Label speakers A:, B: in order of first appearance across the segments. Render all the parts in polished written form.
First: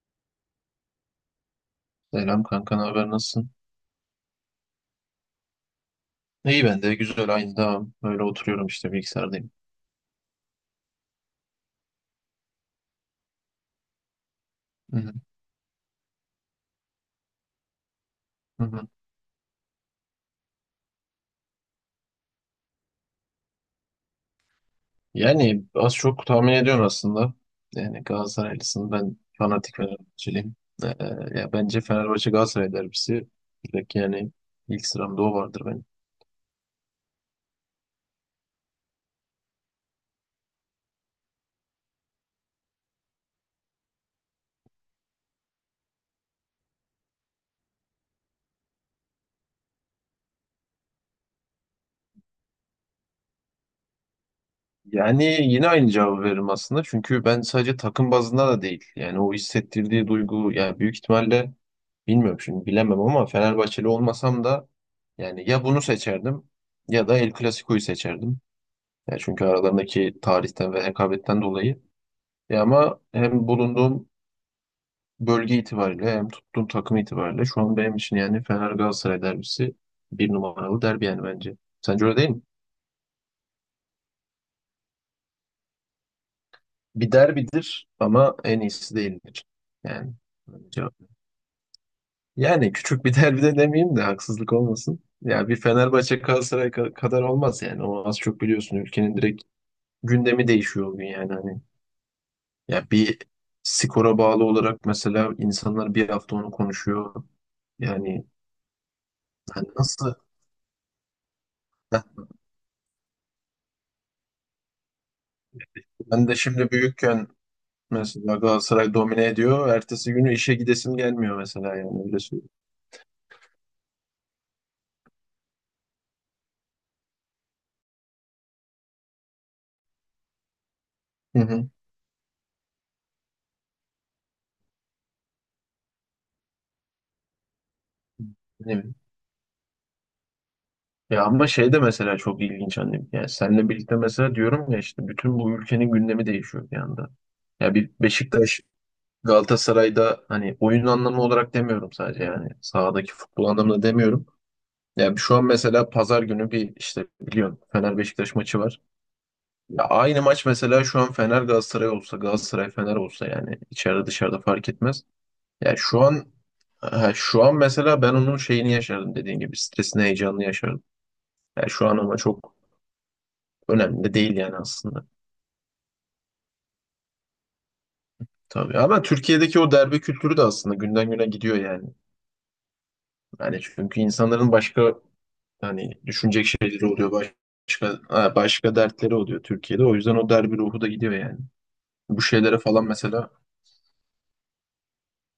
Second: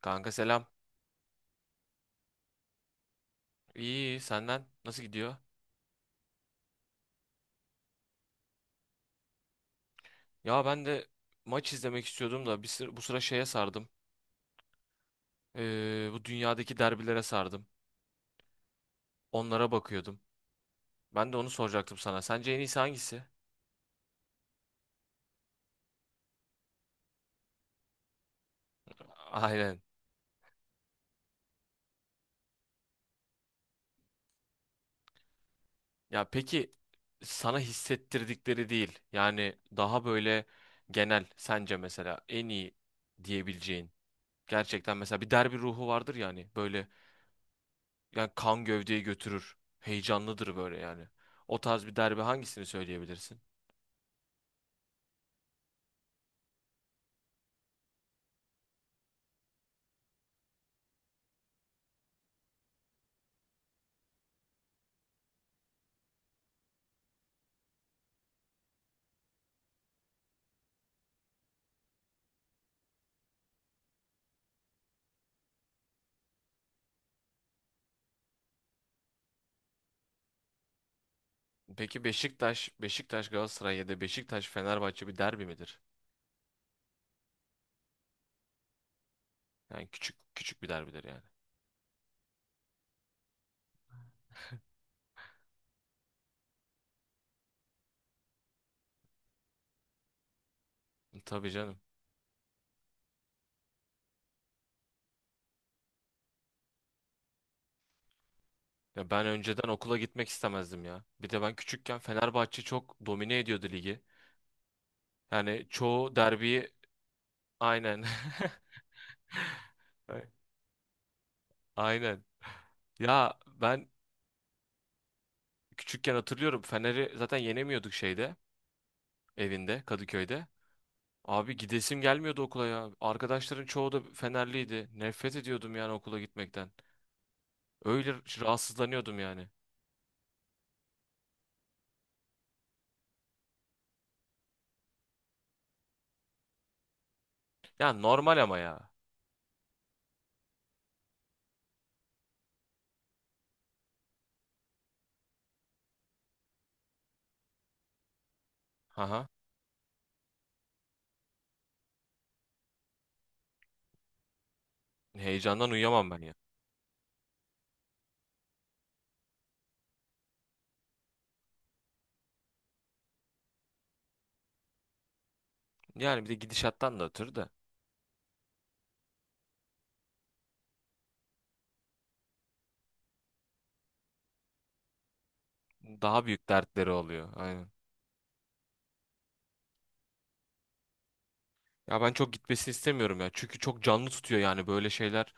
A: Kanka selam.
B: Selam kanka, ne haber, nasılsın?
A: İyi, iyi senden nasıl gidiyor?
B: İyi ben de güzel, aynı devam. Öyle oturuyorum işte, bilgisayardayım.
A: Ya ben de maç izlemek istiyordum da bu sıra şeye sardım.
B: Hı hı,
A: Bu dünyadaki derbilere sardım.
B: hı hı.
A: Onlara bakıyordum. Ben de onu soracaktım sana. Sence en iyisi hangisi?
B: Yani az çok tahmin ediyorsun aslında. Yani Galatasaraylısın, ben fanatik
A: Aynen.
B: Fenerbahçeliyim. Ee, Ya bence Fenerbahçe Galatasaray derbisi direkt yani ilk sıramda o vardır benim.
A: Ya peki sana hissettirdikleri değil. Yani daha böyle genel sence mesela en iyi diyebileceğin. Gerçekten mesela bir derbi ruhu vardır yani. Böyle yani kan gövdeyi götürür. Heyecanlıdır böyle yani. O tarz bir derbi hangisini söyleyebilirsin?
B: Yani yine aynı cevabı veririm aslında. Çünkü ben sadece takım bazında da değil. Yani o hissettirdiği duygu, yani büyük ihtimalle. Bilmiyorum, şimdi bilemem ama Fenerbahçeli olmasam da yani ya bunu seçerdim ya da El Clasico'yu seçerdim. Ya çünkü aralarındaki tarihten ve hekabetten dolayı. Ya ama hem bulunduğum bölge itibariyle hem tuttuğum takım itibariyle şu an benim için yani Fener Galatasaray derbisi bir numaralı derbi yani bence.
A: Peki
B: Sence öyle değil mi?
A: Beşiktaş, Beşiktaş Galatasaray ya da Beşiktaş Fenerbahçe bir derbi midir?
B: Bir derbidir ama en iyisi değildir.
A: Yani
B: Yani
A: küçük küçük bir
B: bence,
A: derbidir yani.
B: yani küçük bir derbi de demeyeyim de haksızlık olmasın. Ya bir Fenerbahçe Galatasaray kadar olmaz yani. O az çok biliyorsun, ülkenin direkt gündemi değişiyor o gün yani
A: Tabii
B: hani.
A: canım.
B: Ya bir skora bağlı olarak mesela insanlar bir hafta onu konuşuyor. Yani
A: Ya ben önceden
B: hani
A: okula
B: nasıl?
A: gitmek istemezdim ya. Bir de ben küçükken
B: Heh,
A: Fenerbahçe çok domine ediyordu ligi. Yani çoğu
B: Ben de
A: derbiyi
B: şimdi büyükken
A: aynen.
B: mesela Galatasaray domine ediyor. Ertesi
A: Ay-
B: günü işe gidesim gelmiyor mesela, yani öyle
A: Aynen.
B: söyleyeyim.
A: Ya ben küçükken hatırlıyorum Fener'i zaten yenemiyorduk şeyde, evinde, Kadıköy'de. Abi
B: Hı
A: gidesim gelmiyordu okula ya. Arkadaşların çoğu da Fenerliydi. Nefret ediyordum yani okula gitmekten. Öyle
B: hı.
A: rahatsızlanıyordum yani.
B: Ya ama şey de mesela çok ilginç annem. Yani seninle birlikte mesela diyorum ya, işte bütün bu ülkenin gündemi değişiyor bir anda. Ya bir
A: Ya normal ama
B: Beşiktaş,
A: ya.
B: Galatasaray'da hani oyun anlamı olarak demiyorum, sadece yani sahadaki futbol anlamında demiyorum. Ya şu an mesela pazar günü bir işte biliyorsun Fener Beşiktaş maçı var.
A: Aha.
B: Ya aynı maç mesela şu an Fener Galatasaray olsa, Galatasaray Fener olsa, yani içeride dışarıda fark etmez.
A: Heyecandan
B: Ya şu
A: uyuyamam ben
B: an
A: ya.
B: ha, şu an mesela ben onun şeyini yaşardım, dediğin gibi stresini, heyecanını yaşardım. Ya şu an ama çok önemli de değil yani aslında.
A: Yani bir de gidişattan da ötürü de
B: Tabii ama Türkiye'deki o derbe kültürü de aslında günden güne gidiyor yani. Yani çünkü insanların başka hani
A: daha
B: düşünecek
A: büyük
B: şeyleri
A: dertleri
B: oluyor,
A: oluyor. Aynen.
B: başka dertleri oluyor Türkiye'de. O yüzden o derbi ruhu da gidiyor yani.
A: Ya ben
B: Bu
A: çok
B: şeylere
A: gitmesini
B: falan
A: istemiyorum
B: mesela
A: ya. Çünkü çok canlı tutuyor yani böyle şeyler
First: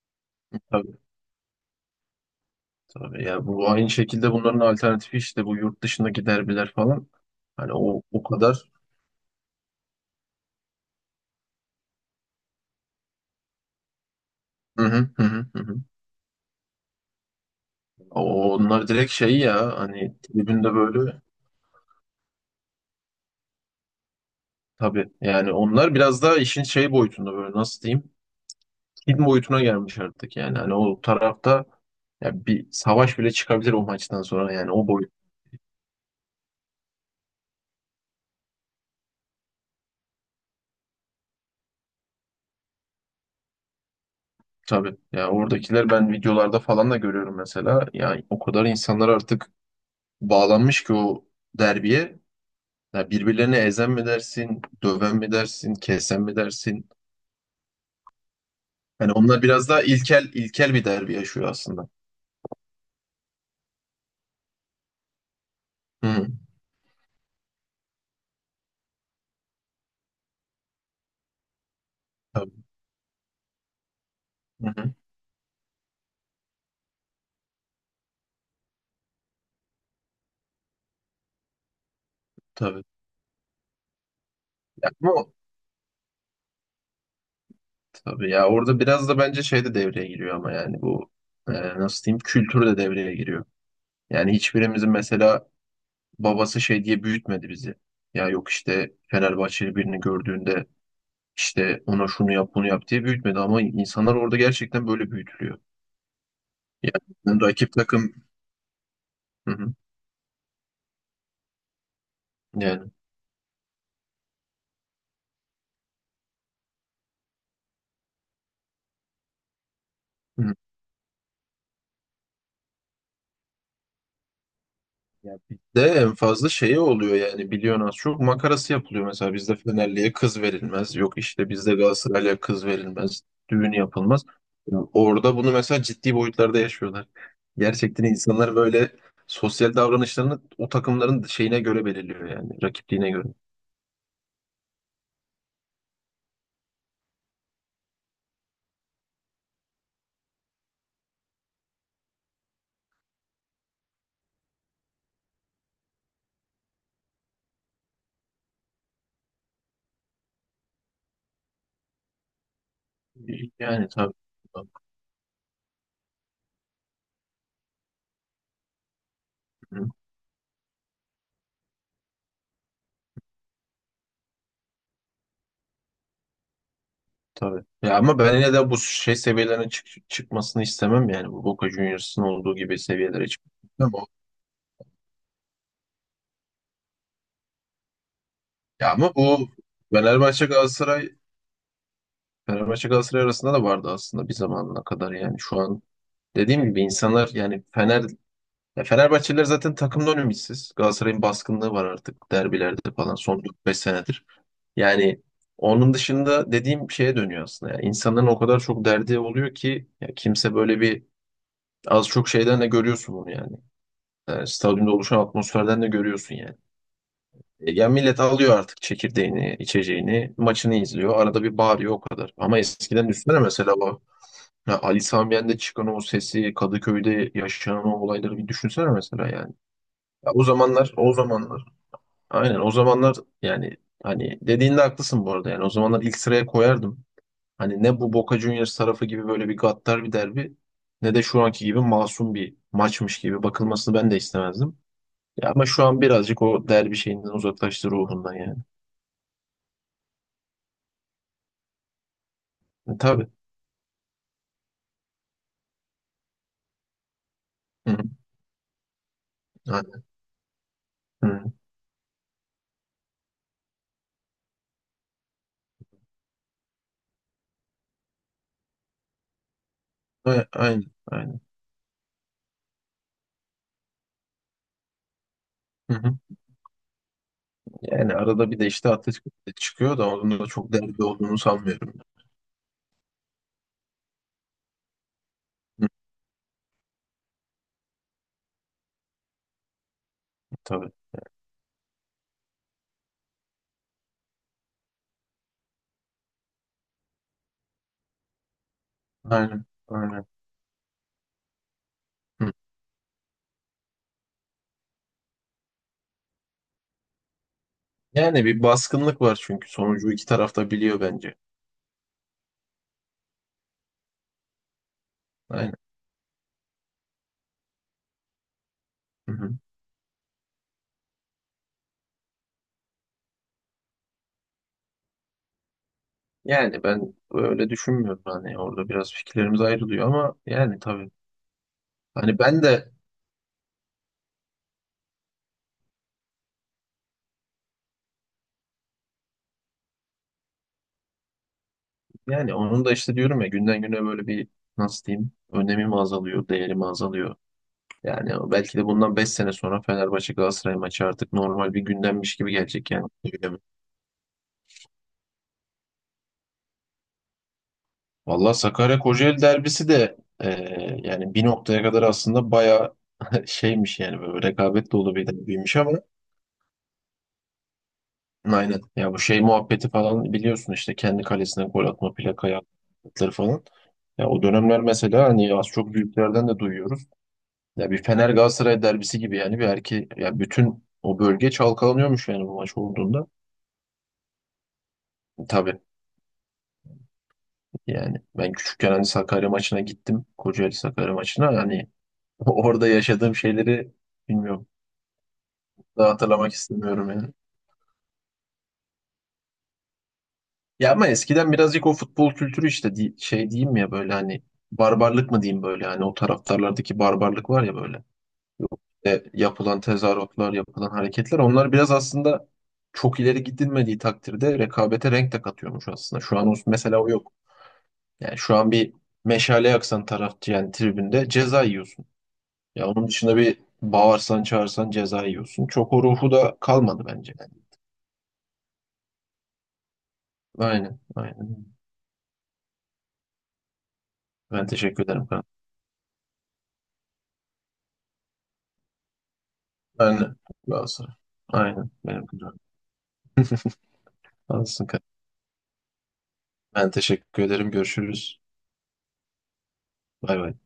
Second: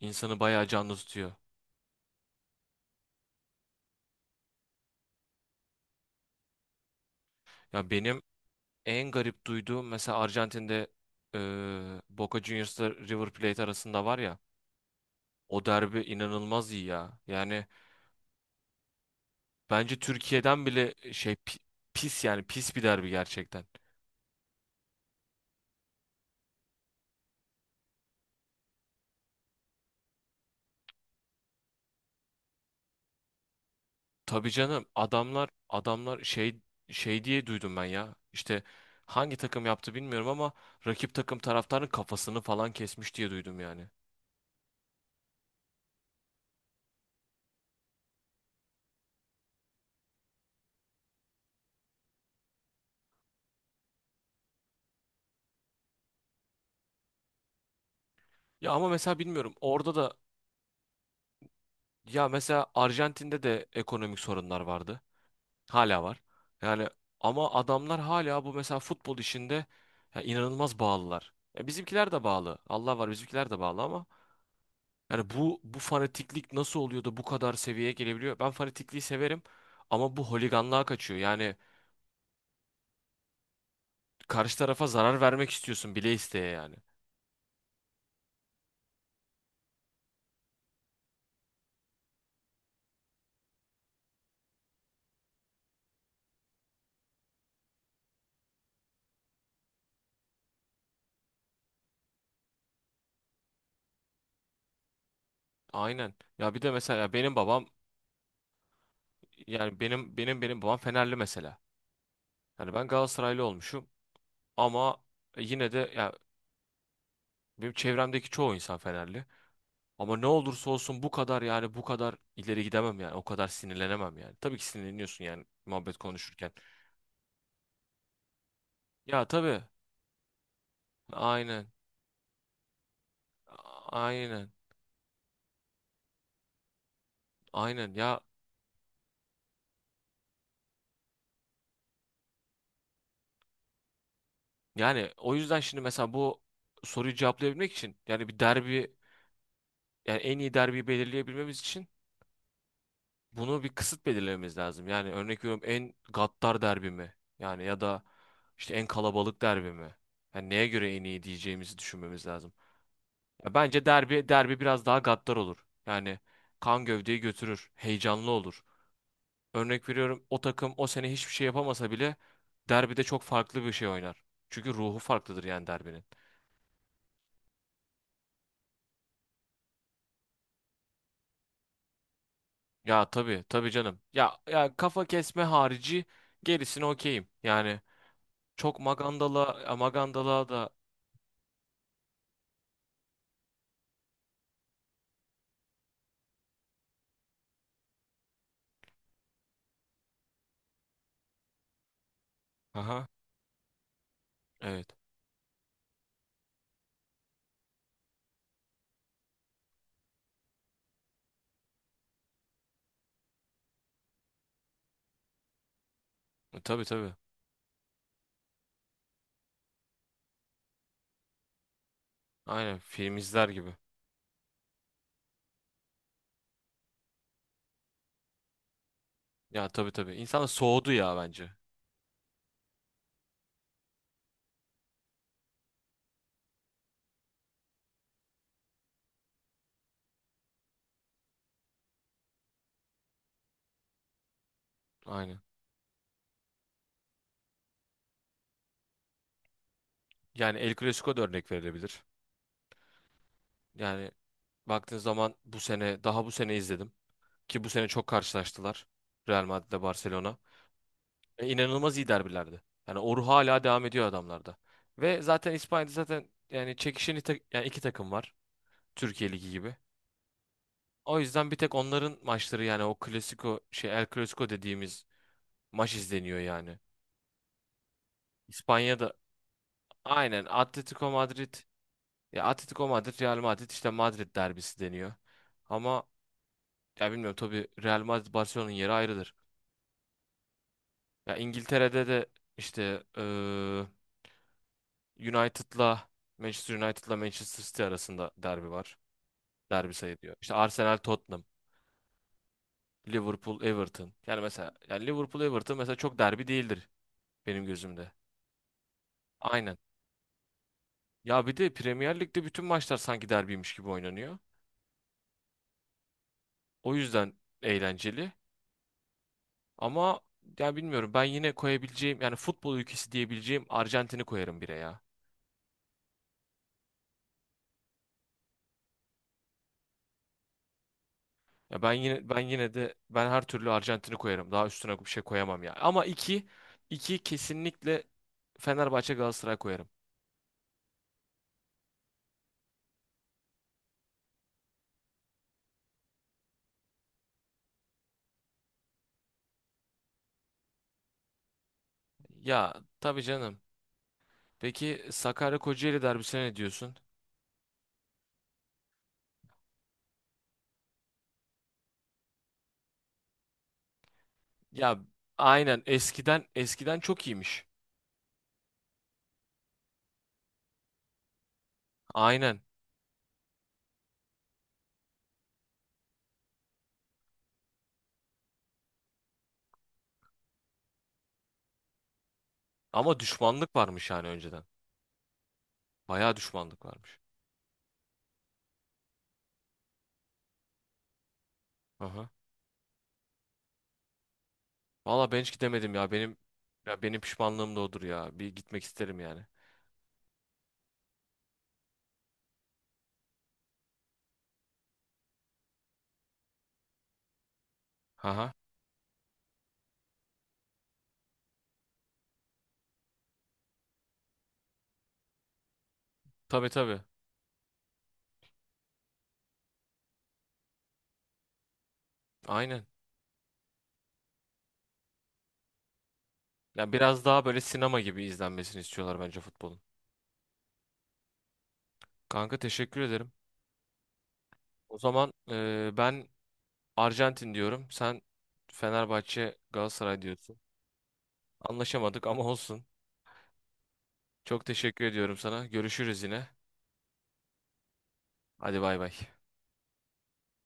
A: insanı bayağı canlı
B: tabii
A: tutuyor.
B: tabii, ya bu aynı şekilde bunların alternatifi işte bu yurt dışındaki derbiler falan. Hani
A: Ya
B: o
A: benim
B: o kadar.
A: en garip duyduğum mesela Arjantin'de Boca Juniors'la River Plate arasında var ya.
B: Hı hı hı hı. Hı
A: O
B: hı.
A: derbi inanılmaz iyi ya. Yani
B: Onlar direkt şey, ya
A: bence
B: hani
A: Türkiye'den
B: tribünde
A: bile
B: böyle.
A: pis yani pis bir derbi gerçekten.
B: Tabii yani onlar biraz daha işin şey boyutunda, böyle nasıl diyeyim? Film boyutuna gelmiş artık yani. Hani o tarafta, ya bir savaş bile çıkabilir o maçtan
A: Tabii
B: sonra, yani
A: canım
B: o boyut.
A: adamlar şey şey diye duydum ben ya. İşte hangi takım yaptı bilmiyorum ama rakip takım taraftarın kafasını falan kesmiş diye duydum yani.
B: Tabii. Ya oradakiler, ben videolarda falan da görüyorum mesela. Yani o kadar insanlar artık bağlanmış ki o derbiye. Ya birbirlerine ezen mi dersin, döven mi dersin, kesen mi dersin?
A: Ya ama
B: Yani
A: mesela
B: onlar
A: bilmiyorum
B: biraz daha
A: orada da
B: ilkel ilkel bir derbi yaşıyor aslında.
A: ya mesela Arjantin'de de ekonomik sorunlar vardı. Hala
B: Hı
A: var.
B: hı.
A: Yani ama adamlar hala bu mesela futbol işinde ya inanılmaz bağlılar. Ya bizimkiler de bağlı.
B: Tabii.
A: Allah var bizimkiler de bağlı ama
B: Hı hı.
A: yani bu fanatiklik nasıl oluyor da bu kadar seviyeye gelebiliyor? Ben fanatikliği severim ama bu holiganlığa kaçıyor. Yani
B: Tabii.
A: karşı tarafa
B: Ya,
A: zarar vermek istiyorsun bile isteye yani.
B: tabii ya, orada biraz da bence şey de devreye giriyor ama yani bu nasıl diyeyim, kültür de devreye giriyor. Yani hiçbirimizin mesela babası şey diye büyütmedi bizi. Ya yok işte Fenerbahçeli birini gördüğünde işte ona şunu yap bunu yap diye büyütmedi, ama insanlar orada gerçekten böyle büyütülüyor.
A: Aynen. Ya bir de mesela benim
B: Yani
A: babam
B: rakip takım. Hı hı.
A: yani benim babam Fenerli mesela. Yani ben
B: Yani.
A: Galatasaraylı olmuşum ama yine de ya benim çevremdeki çoğu insan Fenerli. Ama ne olursa olsun bu kadar yani bu kadar ileri gidemem yani. O kadar sinirlenemem yani. Tabii ki sinirleniyorsun
B: Ya
A: yani
B: bizde
A: muhabbet
B: en fazla
A: konuşurken.
B: şey oluyor yani, biliyorsun az çok makarası yapılıyor.
A: Ya
B: Mesela bizde
A: tabii.
B: Fenerli'ye kız verilmez. Yok işte
A: Aynen.
B: bizde Galatasaray'a kız verilmez. Düğün yapılmaz.
A: Aynen.
B: Ya orada bunu mesela ciddi boyutlarda yaşıyorlar.
A: Aynen
B: Gerçekten
A: ya
B: insanlar böyle sosyal davranışlarını o takımların şeyine göre belirliyor, yani rakipliğine göre.
A: yani o yüzden şimdi mesela bu soruyu cevaplayabilmek için yani bir derbi yani en iyi derbiyi belirleyebilmemiz için bunu bir kısıt belirlememiz lazım. Yani örnek veriyorum en gaddar derbi mi? Yani ya da işte en kalabalık derbi mi? Yani neye göre en iyi diyeceğimizi düşünmemiz lazım. Ya bence
B: Yani tabii.
A: derbi derbi biraz daha gaddar olur. Yani kan gövdeyi götürür, heyecanlı olur.
B: Hı,
A: Örnek veriyorum o takım o sene hiçbir şey yapamasa bile derbide çok farklı bir şey oynar. Çünkü ruhu farklıdır yani derbinin.
B: tabii. Ya ama ben yine de bu şey seviyelerine çıkmasını istemem, yani bu Boca Juniors'ın olduğu gibi
A: Ya
B: seviyelere
A: tabii
B: çıkmasını
A: tabii
B: istemem.
A: canım. Ya ya kafa kesme harici gerisini okeyim. Yani çok
B: Ya ama bu
A: magandala
B: Fenerbahçe
A: magandala da
B: Galatasaray Fenerbahçe Galatasaray arasında da vardı aslında, bir zamanına kadar. Yani şu an dediğim gibi insanlar yani ya Fenerbahçeliler zaten takımdan ümitsiz. Galatasaray'ın baskınlığı var artık derbilerde
A: aha
B: falan son dört beş senedir.
A: evet.
B: Yani onun dışında dediğim şeye dönüyor aslında. Yani insanların o kadar çok derdi oluyor ki, ya kimse böyle bir, az çok şeyden de görüyorsun bunu yani. Yani stadyumda oluşan atmosferden de görüyorsun yani.
A: Tabii tabii.
B: Yani millet alıyor artık çekirdeğini, içeceğini, maçını izliyor. Arada bir bağırıyor, o kadar. Ama
A: Aynen
B: eskiden
A: film
B: düşünsene
A: izler
B: mesela.
A: gibi.
B: Ya Ali Sami Yen'de çıkan o sesi, Kadıköy'de yaşanan o olayları bir düşünsene mesela yani.
A: Ya tabii tabii.
B: Ya
A: İnsan
B: o
A: da soğudu
B: zamanlar, o
A: ya bence.
B: zamanlar. Aynen o zamanlar, yani hani dediğinde haklısın bu arada yani. O zamanlar ilk sıraya koyardım. Hani ne bu Boca Juniors tarafı gibi böyle bir gaddar bir derbi, ne de şu anki gibi masum bir maçmış gibi bakılmasını ben de istemezdim.
A: Aynen.
B: Ya ama şu an birazcık o derbi şeyinden uzaklaştı, ruhundan yani.
A: Yani El Clasico da örnek verilebilir.
B: E, tabii.
A: Yani baktığın zaman bu sene daha bu sene izledim ki bu sene
B: Hı hı.
A: çok karşılaştılar. Real Madrid'le
B: Aynen.
A: Barcelona. İnanılmaz iyi derbilerdi. Yani o ruh hala devam ediyor adamlarda. Ve zaten İspanya'da zaten yani yani iki takım var. Türkiye Ligi gibi.
B: Hı. Aynen.
A: O
B: Aynen.
A: yüzden bir tek onların maçları yani o Clasico şey El Clasico dediğimiz maç
B: Hı hı.
A: izleniyor yani.
B: Yani arada bir de işte
A: İspanya'da
B: Atletico de çıkıyor da, onun
A: aynen
B: da çok derdi
A: Atletico
B: olduğunu
A: Madrid
B: sanmıyorum.
A: ya Atletico Madrid Real Madrid işte Madrid derbisi deniyor.
B: Hı,
A: Ama ya bilmiyorum tabii Real Madrid Barcelona'nın yeri ayrıdır.
B: tabii.
A: Ya İngiltere'de de işte United'la Manchester United'la Manchester City arasında derbi var.
B: Aynen.
A: Derbi
B: Aynen.
A: sayılıyor. İşte Arsenal Tottenham,
B: Hı.
A: Liverpool Everton. Yani mesela yani Liverpool Everton mesela çok derbi değildir benim gözümde.
B: Yani bir baskınlık var, çünkü
A: Aynen.
B: sonucu iki taraf da biliyor bence.
A: Ya bir de Premier Lig'de bütün maçlar sanki derbiymiş gibi oynanıyor.
B: Aynen.
A: O yüzden eğlenceli.
B: Hı hı.
A: Ama ya bilmiyorum ben yine koyabileceğim yani futbol ülkesi diyebileceğim Arjantin'i koyarım bire ya.
B: Yani ben öyle düşünmüyorum, hani orada biraz fikirlerimiz ayrılıyor ama yani tabii.
A: Ya ben yine
B: Hani
A: ben
B: ben
A: yine
B: de,
A: de ben her türlü Arjantin'i koyarım. Daha üstüne bir şey koyamam ya. Ama iki kesinlikle Fenerbahçe Galatasaray koyarım.
B: yani onun da işte diyorum ya, günden güne böyle bir, nasıl diyeyim, önemi mi azalıyor, değeri mi azalıyor. Yani belki de bundan 5 sene sonra Fenerbahçe Galatasaray maçı artık normal bir gündemmiş gibi
A: Ya
B: gelecek yani.
A: tabii canım. Peki Sakarya Kocaeli derbisine ne diyorsun?
B: Valla Sakarya Kocaeli derbisi de yani bir noktaya kadar aslında bayağı şeymiş yani, böyle rekabet
A: Ya
B: dolu bir derbiymiş,
A: aynen
B: ama
A: eskiden çok iyiymiş.
B: aynen ya, bu şey muhabbeti falan biliyorsun, işte kendi kalesine gol atma, plakaya
A: Aynen.
B: atları falan. Ya o dönemler mesela, hani az çok büyüklerden de duyuyoruz. Ya bir Fener Galatasaray derbisi gibi, yani bir erki ya, bütün o bölge çalkalanıyormuş yani bu maç
A: Ama
B: olduğunda.
A: düşmanlık varmış yani önceden.
B: Tabii,
A: Bayağı düşmanlık varmış.
B: yani ben küçükken hani Sakarya maçına gittim. Kocaeli Sakarya maçına yani,
A: Aha.
B: orada yaşadığım şeyleri bilmiyorum.
A: Valla ben hiç gidemedim
B: Daha
A: ya.
B: hatırlamak istemiyorum
A: Benim
B: yani.
A: pişmanlığım da odur ya. Bir gitmek isterim yani.
B: Ya ama eskiden birazcık o futbol kültürü işte şey diyeyim ya, böyle hani barbarlık mı diyeyim, böyle hani o taraftarlardaki barbarlık var ya, böyle.
A: Aha.
B: E, yapılan tezahüratlar, yapılan hareketler, onlar biraz aslında, çok ileri gidilmediği takdirde rekabete renk de katıyormuş aslında. Şu an o,
A: Tabii tabii.
B: mesela o yok. Yani şu an bir meşale yaksan tarafçı, yani tribünde ceza yiyorsun.
A: Aynen.
B: Ya onun dışında bir bağırsan çağırsan ceza yiyorsun. Çok o ruhu da
A: Ya
B: kalmadı
A: biraz
B: bence.
A: daha
B: Yani.
A: böyle sinema gibi izlenmesini istiyorlar bence futbolun.
B: Aynen, aynen.
A: Kanka teşekkür ederim.
B: Ben
A: O
B: teşekkür ederim.
A: zaman ben Arjantin diyorum. Sen Fenerbahçe Galatasaray
B: Aynen.
A: diyorsun.
B: Galatasaray. Aynen.
A: Anlaşamadık
B: Benim
A: ama
B: kucağım.
A: olsun. Çok
B: Alsın,
A: teşekkür
B: kanka.
A: ediyorum sana. Görüşürüz yine.
B: Ben teşekkür ederim. Görüşürüz.
A: Hadi bay bay.
B: Bay bay.